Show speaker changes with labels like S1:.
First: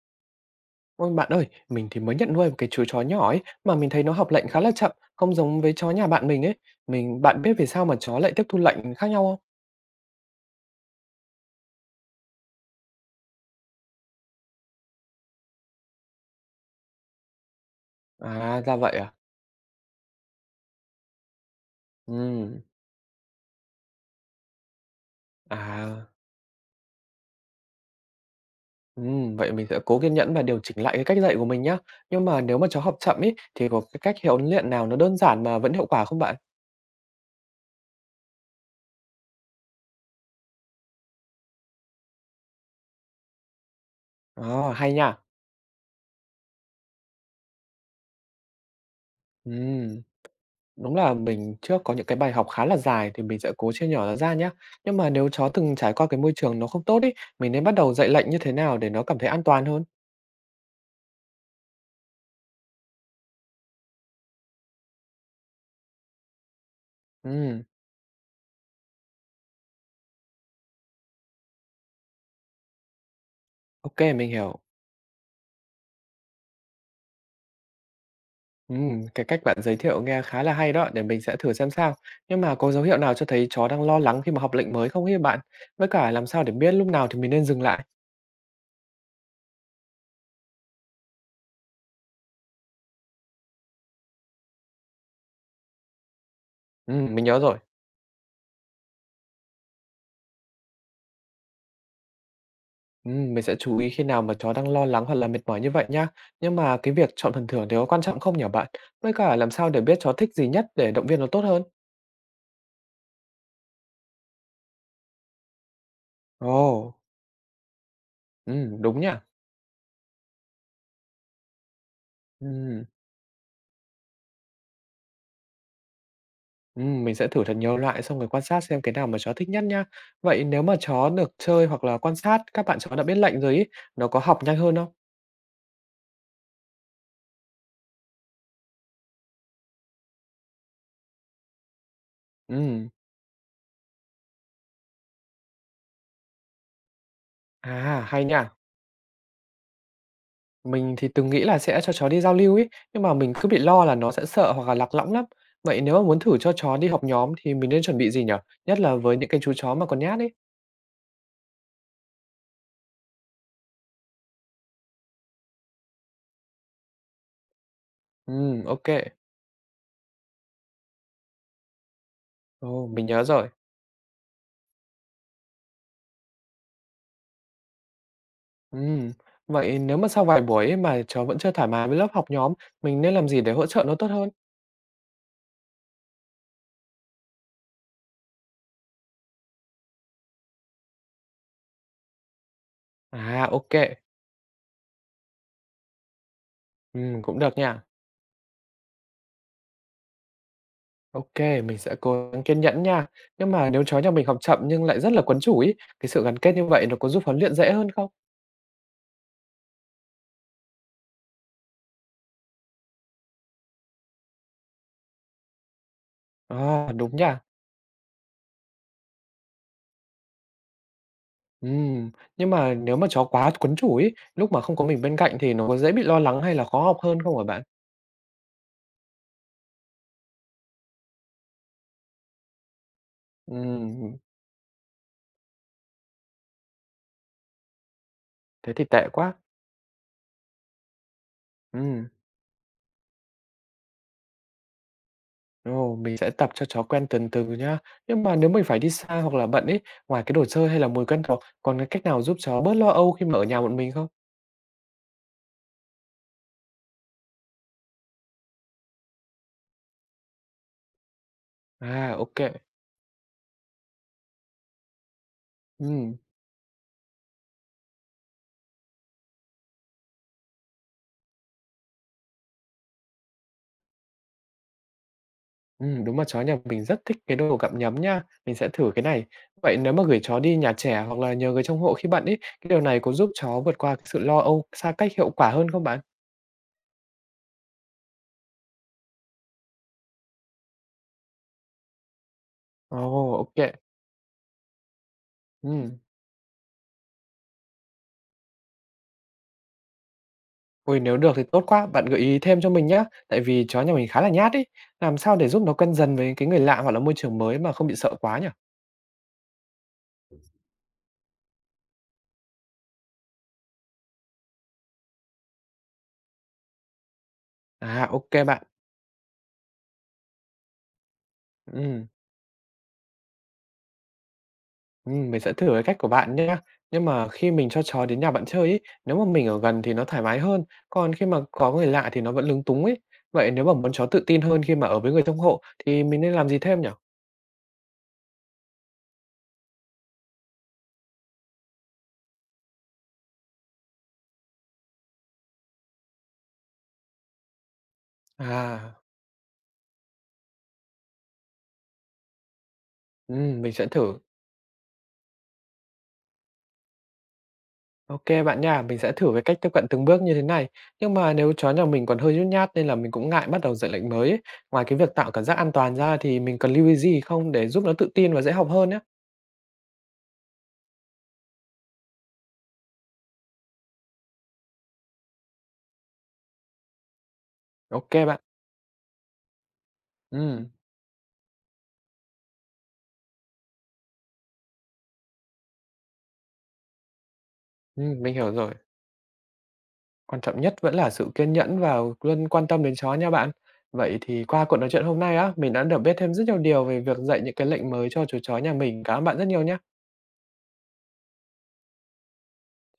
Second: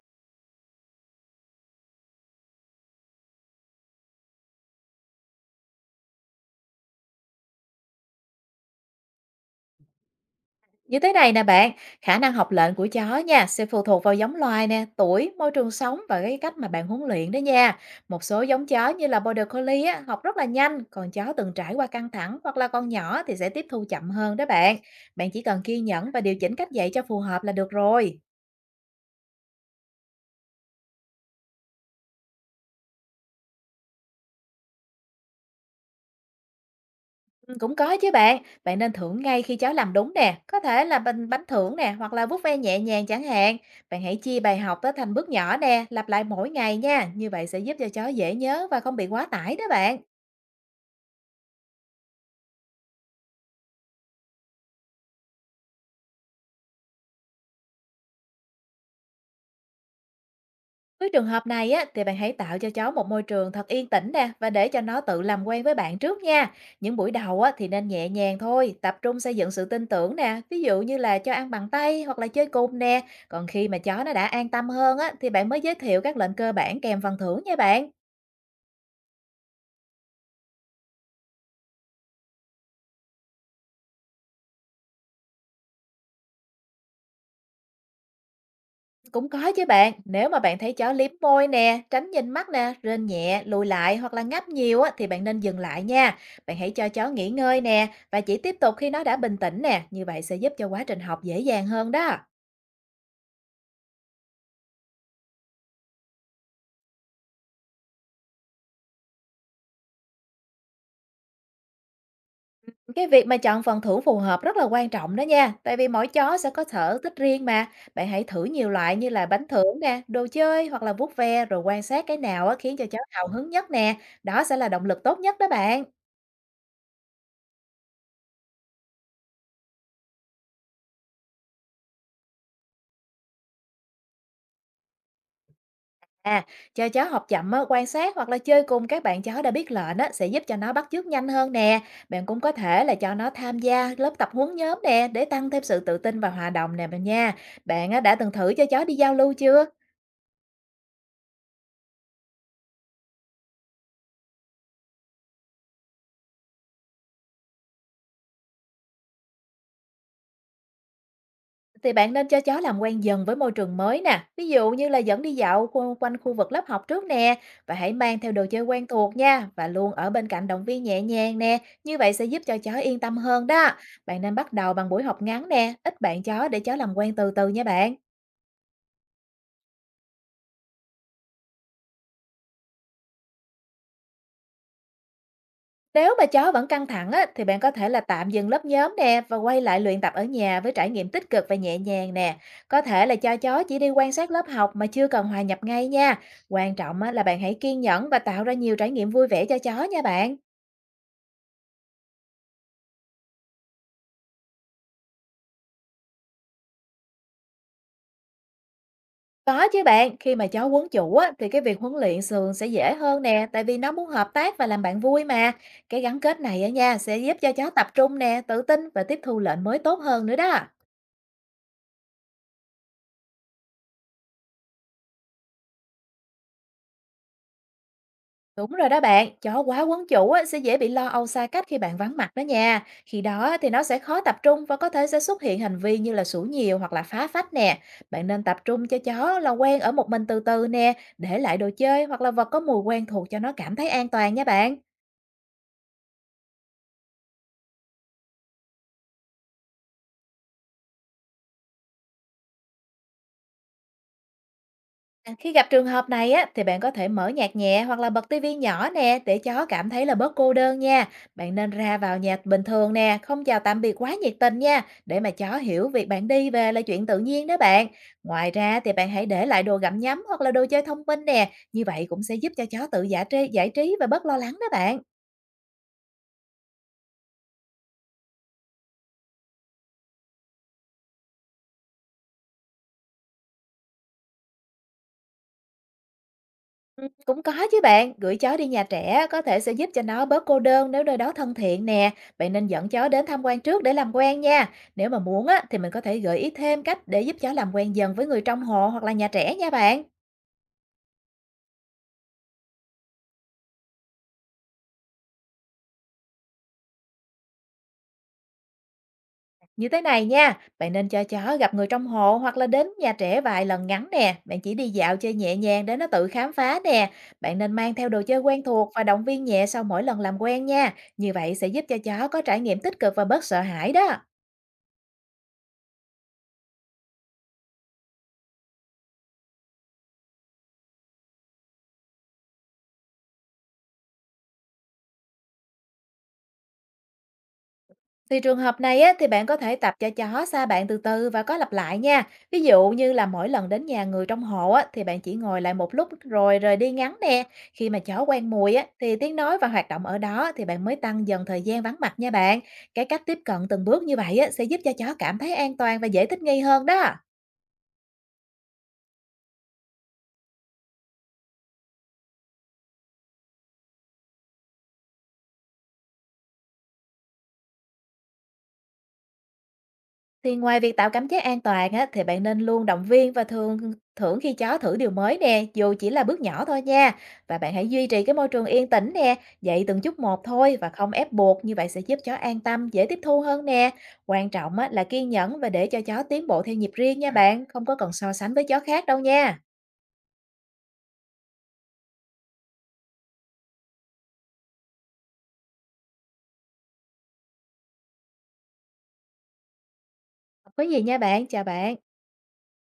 S1: Ôi bạn ơi, mình thì mới nhận nuôi một cái chú chó nhỏ ấy, mà mình thấy nó học lệnh khá là chậm, không giống với chó nhà bạn mình ấy. Mình bạn biết vì sao mà chó lại tiếp thu lệnh khác nhau không?
S2: Như thế này nè bạn, khả năng học lệnh của chó nha sẽ phụ thuộc vào giống loài nè, tuổi, môi trường sống và cái cách mà bạn huấn luyện đó nha. Một số
S1: À,
S2: giống
S1: ra
S2: chó
S1: vậy
S2: như
S1: à?
S2: là Border Collie á, học rất là nhanh, còn chó từng trải qua căng thẳng
S1: Ừ,
S2: hoặc là con nhỏ thì sẽ tiếp thu chậm hơn đó bạn. Bạn chỉ cần kiên
S1: à,
S2: nhẫn và điều chỉnh cách dạy cho phù hợp là được rồi.
S1: vậy mình sẽ cố kiên nhẫn và điều chỉnh lại cái cách dạy của mình nhá. Nhưng mà nếu mà chó học chậm ấy, thì có cái cách huấn luyện nào nó đơn giản mà vẫn hiệu quả không bạn?
S2: Cũng có chứ bạn. Bạn nên thưởng ngay khi cháu làm đúng nè, có thể là bánh bánh thưởng nè, hoặc là vuốt ve nhẹ nhàng chẳng hạn. Bạn hãy chia bài
S1: Ờ,
S2: học tới
S1: hay
S2: thành
S1: nha.
S2: bước nhỏ nè, lặp lại mỗi ngày nha. Như vậy sẽ giúp cho cháu dễ nhớ và không bị quá tải đó bạn.
S1: Ừm. Đúng là mình trước có những cái bài học khá là dài thì mình sẽ cố chia nhỏ nó ra nhé. Nhưng mà nếu chó từng trải qua cái môi trường nó không tốt ấy, mình nên bắt đầu dạy lệnh như thế nào để nó cảm thấy an toàn hơn?
S2: Với trường hợp này á, thì bạn hãy tạo cho cháu một môi trường thật yên tĩnh nè và để cho nó tự làm quen với bạn trước nha. Những buổi đầu á,
S1: Ừm,
S2: thì nên nhẹ nhàng thôi, tập trung xây dựng sự tin tưởng nè, ví dụ như là cho ăn bằng tay hoặc là chơi cùng nè. Còn khi mà
S1: ok,
S2: chó nó đã
S1: mình
S2: an
S1: hiểu.
S2: tâm hơn á, thì bạn mới giới thiệu các lệnh cơ bản kèm phần thưởng nha bạn.
S1: Cái cách bạn giới thiệu nghe khá là hay đó, để mình sẽ thử xem sao. Nhưng mà có dấu hiệu nào cho thấy chó đang lo lắng khi mà học lệnh mới không ấy bạn? Với cả làm sao để biết lúc nào thì mình nên dừng lại?
S2: Cũng có chứ bạn, nếu mà bạn thấy chó liếm môi nè, tránh nhìn mắt nè, rên nhẹ, lùi lại hoặc là ngáp nhiều á, thì bạn nên dừng lại nha. Bạn hãy cho chó
S1: Mình
S2: nghỉ
S1: nhớ rồi.
S2: ngơi nè và chỉ tiếp tục khi nó đã bình tĩnh nè, như vậy sẽ giúp cho quá trình học dễ dàng hơn đó.
S1: Mình sẽ chú ý khi nào mà chó đang lo lắng hoặc là mệt mỏi như vậy nhá. Nhưng mà cái việc chọn phần thưởng thì có quan trọng không nhỉ bạn? Với cả làm sao để biết chó thích gì nhất để động viên nó tốt hơn?
S2: Cái việc mà chọn phần thưởng phù hợp rất là quan trọng đó nha, tại vì mỗi chó sẽ có
S1: Ồ,
S2: sở thích riêng mà. Bạn hãy thử nhiều loại
S1: đúng nhỉ.
S2: như là bánh thưởng nè, đồ chơi hoặc là vuốt ve rồi quan sát cái nào á, khiến cho
S1: Ừm,
S2: chó hào hứng nhất nè. Đó sẽ là động lực tốt nhất đó bạn.
S1: mình sẽ thử thật nhiều loại xong rồi quan sát xem cái nào mà chó thích nhất nhá. Vậy nếu mà chó được chơi hoặc là quan sát các bạn chó đã biết lệnh rồi ý, nó có học nhanh hơn không?
S2: À, cho chó học chậm á, quan sát hoặc là chơi cùng các bạn chó đã biết lệnh á, sẽ giúp cho nó bắt chước nhanh hơn nè. Bạn cũng có thể
S1: Ừm,
S2: là cho nó tham gia lớp tập huấn nhóm nè để tăng thêm sự tự tin và hòa đồng nè bạn nha. Bạn á,
S1: à
S2: đã
S1: hay
S2: từng
S1: nhỉ.
S2: thử cho chó đi giao lưu chưa?
S1: Mình thì từng nghĩ là sẽ cho chó đi giao lưu ấy, nhưng mà mình cứ bị lo là nó sẽ sợ hoặc là lạc lõng lắm. Vậy nếu mà muốn thử cho chó đi học nhóm thì mình nên chuẩn bị gì nhở? Nhất là với những cái chú chó mà còn nhát ấy.
S2: Thì bạn nên cho chó làm quen dần với môi trường mới nè, ví dụ như là dẫn đi dạo quanh khu vực lớp học trước nè, và hãy mang theo đồ chơi quen
S1: Ok.
S2: thuộc nha, và luôn ở bên cạnh động viên nhẹ nhàng nè, như vậy sẽ giúp cho chó
S1: Ồ,
S2: yên
S1: mình
S2: tâm
S1: nhớ
S2: hơn
S1: rồi.
S2: đó. Bạn nên bắt đầu bằng buổi học ngắn nè, ít bạn chó để chó làm quen từ từ nha bạn.
S1: Ừm. Vậy nếu mà sau vài buổi ấy mà chó vẫn chưa thoải mái với lớp học nhóm, mình nên làm gì để hỗ trợ nó tốt hơn?
S2: Nếu mà chó vẫn căng thẳng á, thì bạn có thể là tạm dừng lớp nhóm nè và quay lại luyện tập ở nhà với trải nghiệm tích cực và nhẹ nhàng nè. Có thể là cho
S1: À,
S2: chó
S1: ok.
S2: chỉ đi quan sát lớp học mà chưa cần hòa nhập ngay nha. Quan trọng á, là bạn
S1: Cũng được
S2: hãy kiên
S1: nha.
S2: nhẫn và tạo ra nhiều trải nghiệm vui vẻ cho chó nha bạn.
S1: Ok, mình sẽ cố gắng kiên nhẫn nha. Nhưng mà nếu chó nhà mình học chậm nhưng lại rất là quấn chủ ý, cái sự gắn kết như vậy nó có giúp huấn luyện dễ hơn không?
S2: Có chứ bạn, khi mà chó quấn chủ á, thì cái việc huấn luyện sườn sẽ dễ hơn nè, tại vì nó muốn hợp tác và làm bạn vui mà. Cái gắn kết này á
S1: À,
S2: nha,
S1: đúng
S2: sẽ giúp
S1: nha.
S2: cho chó tập trung nè, tự tin và tiếp thu lệnh mới tốt hơn nữa đó.
S1: Ừm, nhưng mà nếu mà chó quá quấn chủ ấy, lúc mà không có mình bên cạnh thì nó có dễ bị lo lắng hay là khó học hơn không hả bạn?
S2: Đúng rồi đó bạn, chó quá quấn chủ á, sẽ dễ bị lo âu xa cách khi bạn vắng mặt đó nha. Khi đó thì nó sẽ
S1: Ừm,
S2: khó tập trung và có thể sẽ xuất hiện hành vi như là sủa nhiều hoặc là phá phách nè. Bạn nên tập
S1: thế thì
S2: trung cho
S1: tệ quá.
S2: chó là quen ở một mình từ từ nè, để lại đồ chơi
S1: Ừm,
S2: hoặc là vật có mùi quen thuộc cho nó cảm thấy an toàn nha bạn.
S1: ồ, mình sẽ tập cho chó quen từng từ nhá. Nhưng mà nếu mình phải đi xa hoặc là bận ấy, ngoài cái đồ chơi hay là mùi quen thuộc, còn cái cách nào giúp chó bớt lo âu khi mà ở nhà một mình không?
S2: À, khi gặp trường hợp này á, thì bạn có thể mở nhạc nhẹ hoặc là bật tivi nhỏ nè để chó cảm thấy là bớt cô đơn nha. Bạn nên ra vào
S1: À,
S2: nhà
S1: OK.
S2: bình thường nè, không chào tạm biệt quá nhiệt tình nha, để mà chó hiểu việc
S1: Ừm,
S2: bạn đi về là chuyện tự nhiên đó bạn. Ngoài ra thì bạn hãy để lại đồ gặm nhấm hoặc là đồ chơi thông minh nè, như vậy cũng sẽ giúp cho chó tự giải trí và bớt lo lắng đó bạn.
S1: đúng mà chó nhà mình rất thích cái đồ gặm nhấm nha, mình sẽ thử cái này. Vậy nếu mà gửi chó đi nhà trẻ hoặc là nhờ người trông hộ khi bận ấy, cái điều này có giúp chó vượt qua cái sự lo âu, xa cách hiệu quả hơn không bạn?
S2: Cũng có chứ bạn, gửi chó đi nhà trẻ có thể sẽ giúp cho nó bớt cô đơn nếu nơi đó thân thiện nè. Bạn nên dẫn
S1: Ồ,
S2: chó đến tham
S1: ok.
S2: quan
S1: Kê.
S2: trước để làm quen nha. Nếu mà muốn á, thì mình
S1: Ừm.
S2: có thể gợi ý thêm cách để giúp chó làm quen dần với người trong hộ hoặc là nhà trẻ nha bạn.
S1: Ôi, nếu được thì tốt quá, bạn gợi ý thêm cho mình nhé. Tại vì chó nhà mình khá là nhát ý. Làm sao để giúp nó quen dần với cái người lạ hoặc là môi trường mới mà không bị sợ quá nhỉ?
S2: Như thế này nha, bạn nên cho chó gặp người trong hộ hoặc là đến nhà trẻ vài lần ngắn nè. Bạn chỉ đi dạo chơi nhẹ nhàng để nó tự khám phá nè. Bạn nên mang
S1: À,
S2: theo đồ
S1: ok
S2: chơi quen
S1: bạn.
S2: thuộc và động viên nhẹ sau mỗi lần làm quen nha. Như vậy sẽ giúp cho
S1: Ừm,
S2: chó có trải nghiệm tích cực và bớt sợ hãi đó.
S1: mình sẽ thử cái cách của bạn nhé. Nhưng mà khi mình cho chó đến nhà bạn chơi ý, nếu mà mình ở gần thì nó thoải mái hơn, còn khi mà có người lạ thì nó vẫn lúng túng ý. Vậy nếu mà muốn chó tự tin hơn khi mà ở với người trong hộ thì mình nên làm gì thêm nhỉ?
S2: Thì trường hợp này á, thì bạn có thể tập cho chó xa bạn từ từ và có lặp lại nha. Ví dụ như là mỗi lần đến nhà người trong hộ á, thì bạn chỉ ngồi lại một lúc rồi rời đi ngắn nè. Khi mà chó quen mùi á,
S1: À,
S2: thì tiếng nói và hoạt động ở đó thì bạn mới tăng dần thời gian vắng mặt nha bạn. Cái cách tiếp cận
S1: mình
S2: từng
S1: sẽ
S2: bước như
S1: thử.
S2: vậy á, sẽ giúp cho chó cảm thấy an toàn và dễ thích nghi hơn đó.
S1: OK bạn nha, mình sẽ thử cái cách tiếp cận từng bước như thế này. Nhưng mà nếu chó nhà mình còn hơi nhút nhát nên là mình cũng ngại bắt đầu dạy lệnh mới ấy. Ngoài cái việc tạo cảm giác an toàn ra thì mình cần lưu ý gì không để giúp nó tự tin và dễ học hơn nhé?
S2: Thì ngoài việc tạo cảm giác an toàn á, thì bạn nên luôn động viên và thường thưởng khi chó thử điều mới nè, dù chỉ là bước nhỏ thôi nha. Và bạn hãy duy
S1: OK
S2: trì cái
S1: bạn.
S2: môi trường yên tĩnh nè, dạy từng chút một
S1: Ừm,
S2: thôi và không ép buộc, như vậy sẽ giúp chó an tâm, dễ tiếp thu hơn nè. Quan trọng á, là kiên nhẫn và để cho chó tiến bộ theo nhịp riêng nha bạn, không có cần so
S1: mình hiểu
S2: sánh với
S1: rồi.
S2: chó khác đâu nha.
S1: Quan trọng nhất vẫn là sự kiên nhẫn và luôn quan tâm đến chó nha bạn. Vậy thì qua cuộc nói chuyện hôm nay á, mình đã được biết thêm rất nhiều điều về việc dạy những cái lệnh mới cho chú chó nhà mình. Cảm ơn bạn rất nhiều nhé.
S2: Không có gì nha bạn, chào bạn.